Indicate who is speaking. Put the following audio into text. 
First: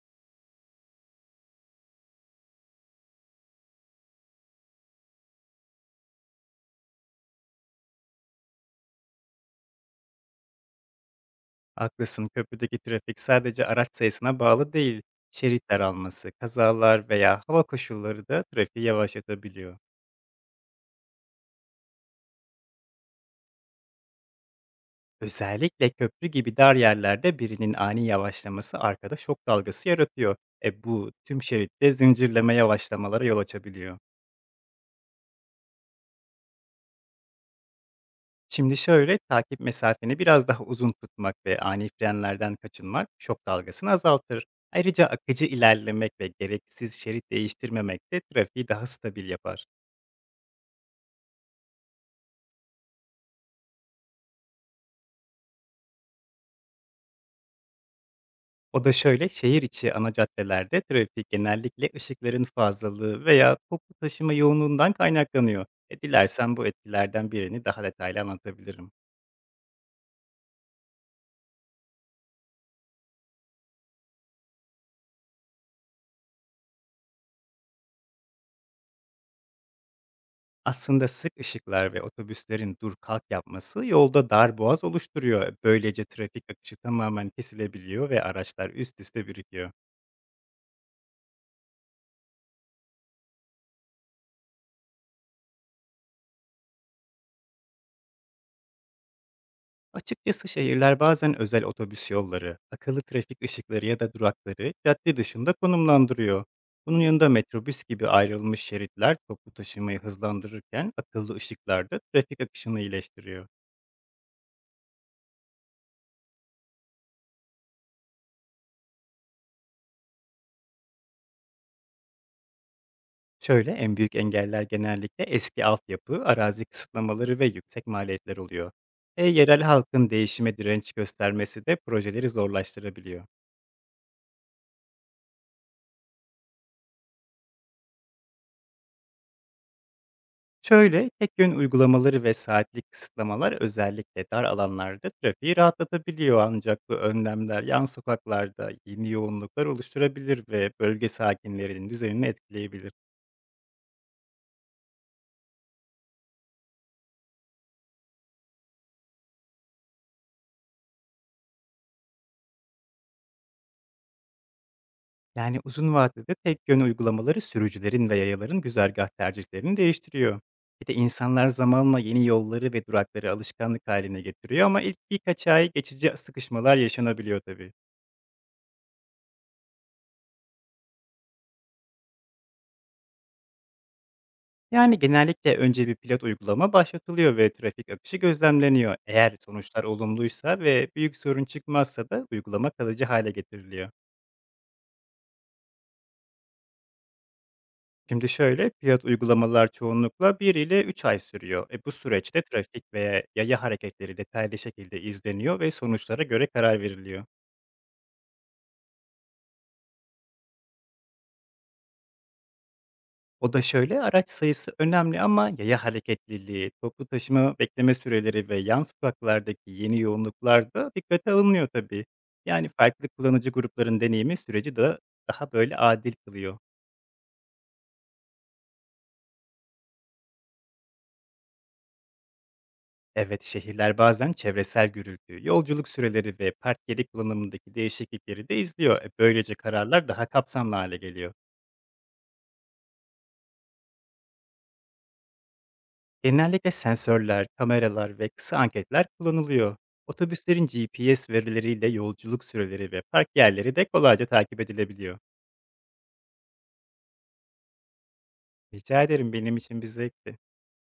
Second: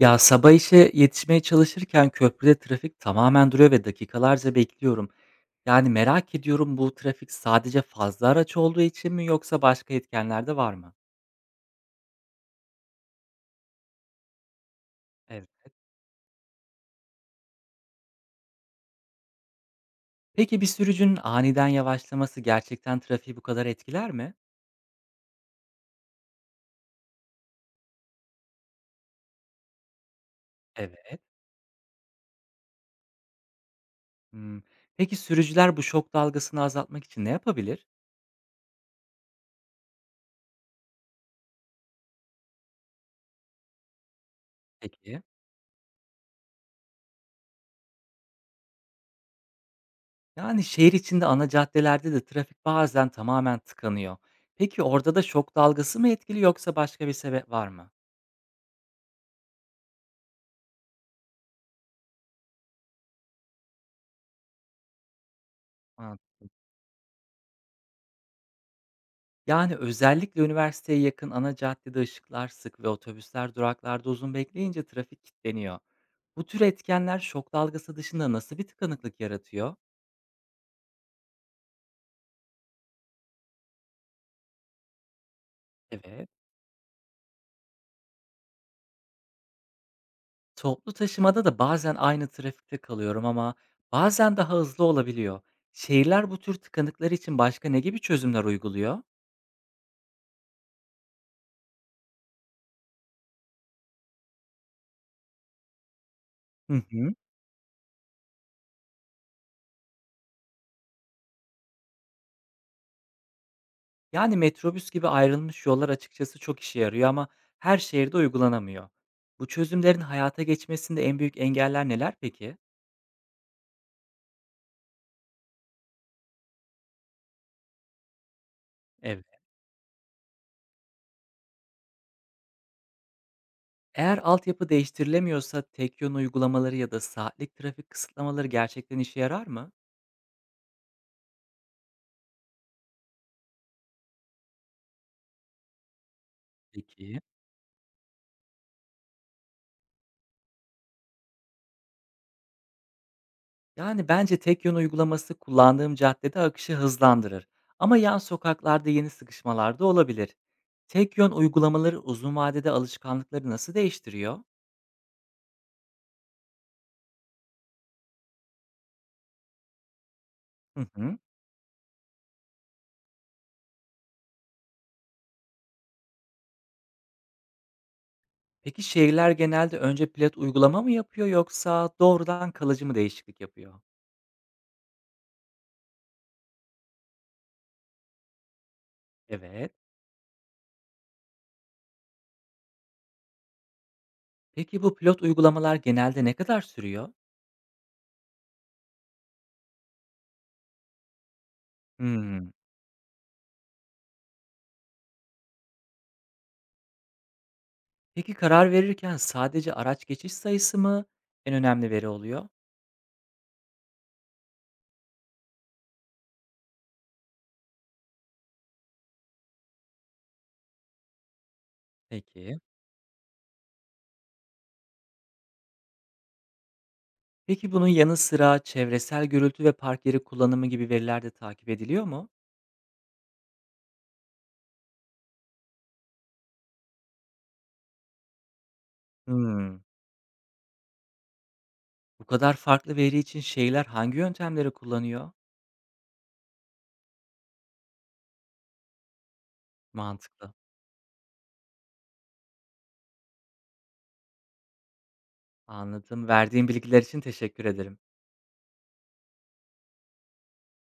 Speaker 1: Ya sabah işe yetişmeye çalışırken köprüde trafik tamamen duruyor ve dakikalarca bekliyorum. Yani merak ediyorum, bu trafik sadece fazla araç olduğu için mi yoksa başka etkenler de var mı?
Speaker 2: Haklısın, köprüdeki trafik sadece araç sayısına bağlı değil,
Speaker 1: Evet.
Speaker 2: şerit daralması, kazalar veya hava koşulları da trafiği yavaşlatabiliyor.
Speaker 1: Peki bir sürücünün aniden yavaşlaması gerçekten trafiği bu kadar etkiler mi?
Speaker 2: Özellikle köprü gibi dar yerlerde birinin ani yavaşlaması arkada şok dalgası yaratıyor. Bu
Speaker 1: Evet.
Speaker 2: tüm şeritte zincirleme yavaşlamalara yol açabiliyor.
Speaker 1: Hmm. Peki sürücüler bu şok dalgasını azaltmak için ne yapabilir?
Speaker 2: Şimdi şöyle, takip mesafeni biraz daha uzun tutmak ve ani frenlerden kaçınmak şok dalgasını azaltır. Ayrıca
Speaker 1: Peki.
Speaker 2: akıcı ilerlemek ve gereksiz şerit değiştirmemek de trafiği daha stabil yapar.
Speaker 1: Yani şehir içinde ana caddelerde de trafik bazen tamamen tıkanıyor. Peki orada da şok dalgası mı etkili yoksa başka bir sebep var mı?
Speaker 2: O da şöyle, şehir içi ana caddelerde trafik genellikle ışıkların fazlalığı veya toplu taşıma yoğunluğundan kaynaklanıyor. Dilersen bu etkilerden birini daha detaylı anlatabilirim.
Speaker 1: Yani, özellikle üniversiteye yakın ana caddede ışıklar sık ve otobüsler duraklarda uzun bekleyince trafik kilitleniyor. Bu tür etkenler şok dalgası dışında nasıl bir tıkanıklık yaratıyor?
Speaker 2: Aslında sık ışıklar ve otobüslerin dur kalk yapması yolda dar boğaz oluşturuyor. Böylece
Speaker 1: Evet.
Speaker 2: trafik akışı tamamen kesilebiliyor ve araçlar üst üste birikiyor.
Speaker 1: Toplu taşımada da bazen aynı trafikte kalıyorum ama bazen daha hızlı olabiliyor. Şehirler bu tür tıkanıklar için başka ne gibi çözümler uyguluyor?
Speaker 2: Açıkçası şehirler bazen özel otobüs yolları, akıllı trafik ışıkları ya da durakları cadde dışında konumlandırıyor.
Speaker 1: Hı
Speaker 2: Bunun
Speaker 1: hı.
Speaker 2: yanında metrobüs gibi ayrılmış şeritler toplu taşımayı hızlandırırken akıllı ışıklar da trafik akışını iyileştiriyor.
Speaker 1: Yani, metrobüs gibi ayrılmış yollar açıkçası çok işe yarıyor ama her şehirde uygulanamıyor. Bu çözümlerin hayata geçmesinde en büyük engeller neler peki?
Speaker 2: Şöyle, en büyük engeller genellikle eski altyapı, arazi kısıtlamaları ve yüksek maliyetler oluyor. Yerel halkın değişime direnç göstermesi de projeleri zorlaştırabiliyor.
Speaker 1: Eğer altyapı değiştirilemiyorsa tek yön uygulamaları ya da saatlik trafik kısıtlamaları gerçekten işe yarar mı?
Speaker 2: Şöyle, tek yön uygulamaları ve saatlik kısıtlamalar özellikle dar alanlarda trafiği rahatlatabiliyor, ancak bu
Speaker 1: Peki.
Speaker 2: önlemler yan sokaklarda yeni yoğunluklar oluşturabilir ve bölge sakinlerinin düzenini etkileyebilir.
Speaker 1: Yani bence tek yön uygulaması kullandığım caddede akışı hızlandırır. Ama yan sokaklarda yeni sıkışmalar da olabilir. Tek yön uygulamaları uzun vadede alışkanlıkları nasıl değiştiriyor?
Speaker 2: Yani uzun vadede tek yön uygulamaları sürücülerin ve yayaların güzergah tercihlerini değiştiriyor.
Speaker 1: Hı
Speaker 2: Bir de
Speaker 1: hı.
Speaker 2: insanlar zamanla yeni yolları ve durakları alışkanlık haline getiriyor, ama ilk birkaç ay geçici sıkışmalar yaşanabiliyor tabii.
Speaker 1: Peki şehirler genelde önce pilot uygulama mı yapıyor yoksa doğrudan kalıcı mı değişiklik yapıyor?
Speaker 2: Yani genellikle önce bir pilot uygulama başlatılıyor ve trafik akışı gözlemleniyor. Eğer
Speaker 1: Evet.
Speaker 2: sonuçlar olumluysa ve büyük sorun çıkmazsa da uygulama kalıcı hale getiriliyor.
Speaker 1: Peki bu pilot uygulamalar genelde ne kadar sürüyor?
Speaker 2: Şimdi şöyle, pilot uygulamalar çoğunlukla 1 ile 3 ay sürüyor. Bu süreçte
Speaker 1: Hmm.
Speaker 2: trafik veya yaya hareketleri detaylı şekilde izleniyor ve sonuçlara göre karar veriliyor.
Speaker 1: Peki karar verirken sadece araç geçiş sayısı mı en önemli veri oluyor?
Speaker 2: O da şöyle, araç sayısı önemli ama yaya hareketliliği, toplu taşıma bekleme süreleri ve yan sokaklardaki yeni yoğunluklar da dikkate alınıyor tabii.
Speaker 1: Peki.
Speaker 2: Yani farklı kullanıcı grupların deneyimi süreci de daha böyle adil kılıyor.
Speaker 1: Peki bunun yanı sıra çevresel gürültü ve park yeri kullanımı gibi veriler de takip ediliyor mu?
Speaker 2: Evet, şehirler bazen çevresel gürültü, yolculuk süreleri ve park yeri kullanımındaki değişiklikleri de izliyor. Böylece
Speaker 1: Hmm.
Speaker 2: kararlar daha kapsamlı hale geliyor.
Speaker 1: Bu kadar farklı veri için şehirler hangi yöntemleri kullanıyor?
Speaker 2: Genellikle sensörler, kameralar ve kısa anketler kullanılıyor.
Speaker 1: Mantıklı.
Speaker 2: Otobüslerin GPS verileriyle yolculuk süreleri ve park yerleri de kolayca takip edilebiliyor.
Speaker 1: Anladım. Verdiğin bilgiler için teşekkür ederim.
Speaker 2: Rica ederim, benim için bir zevkti.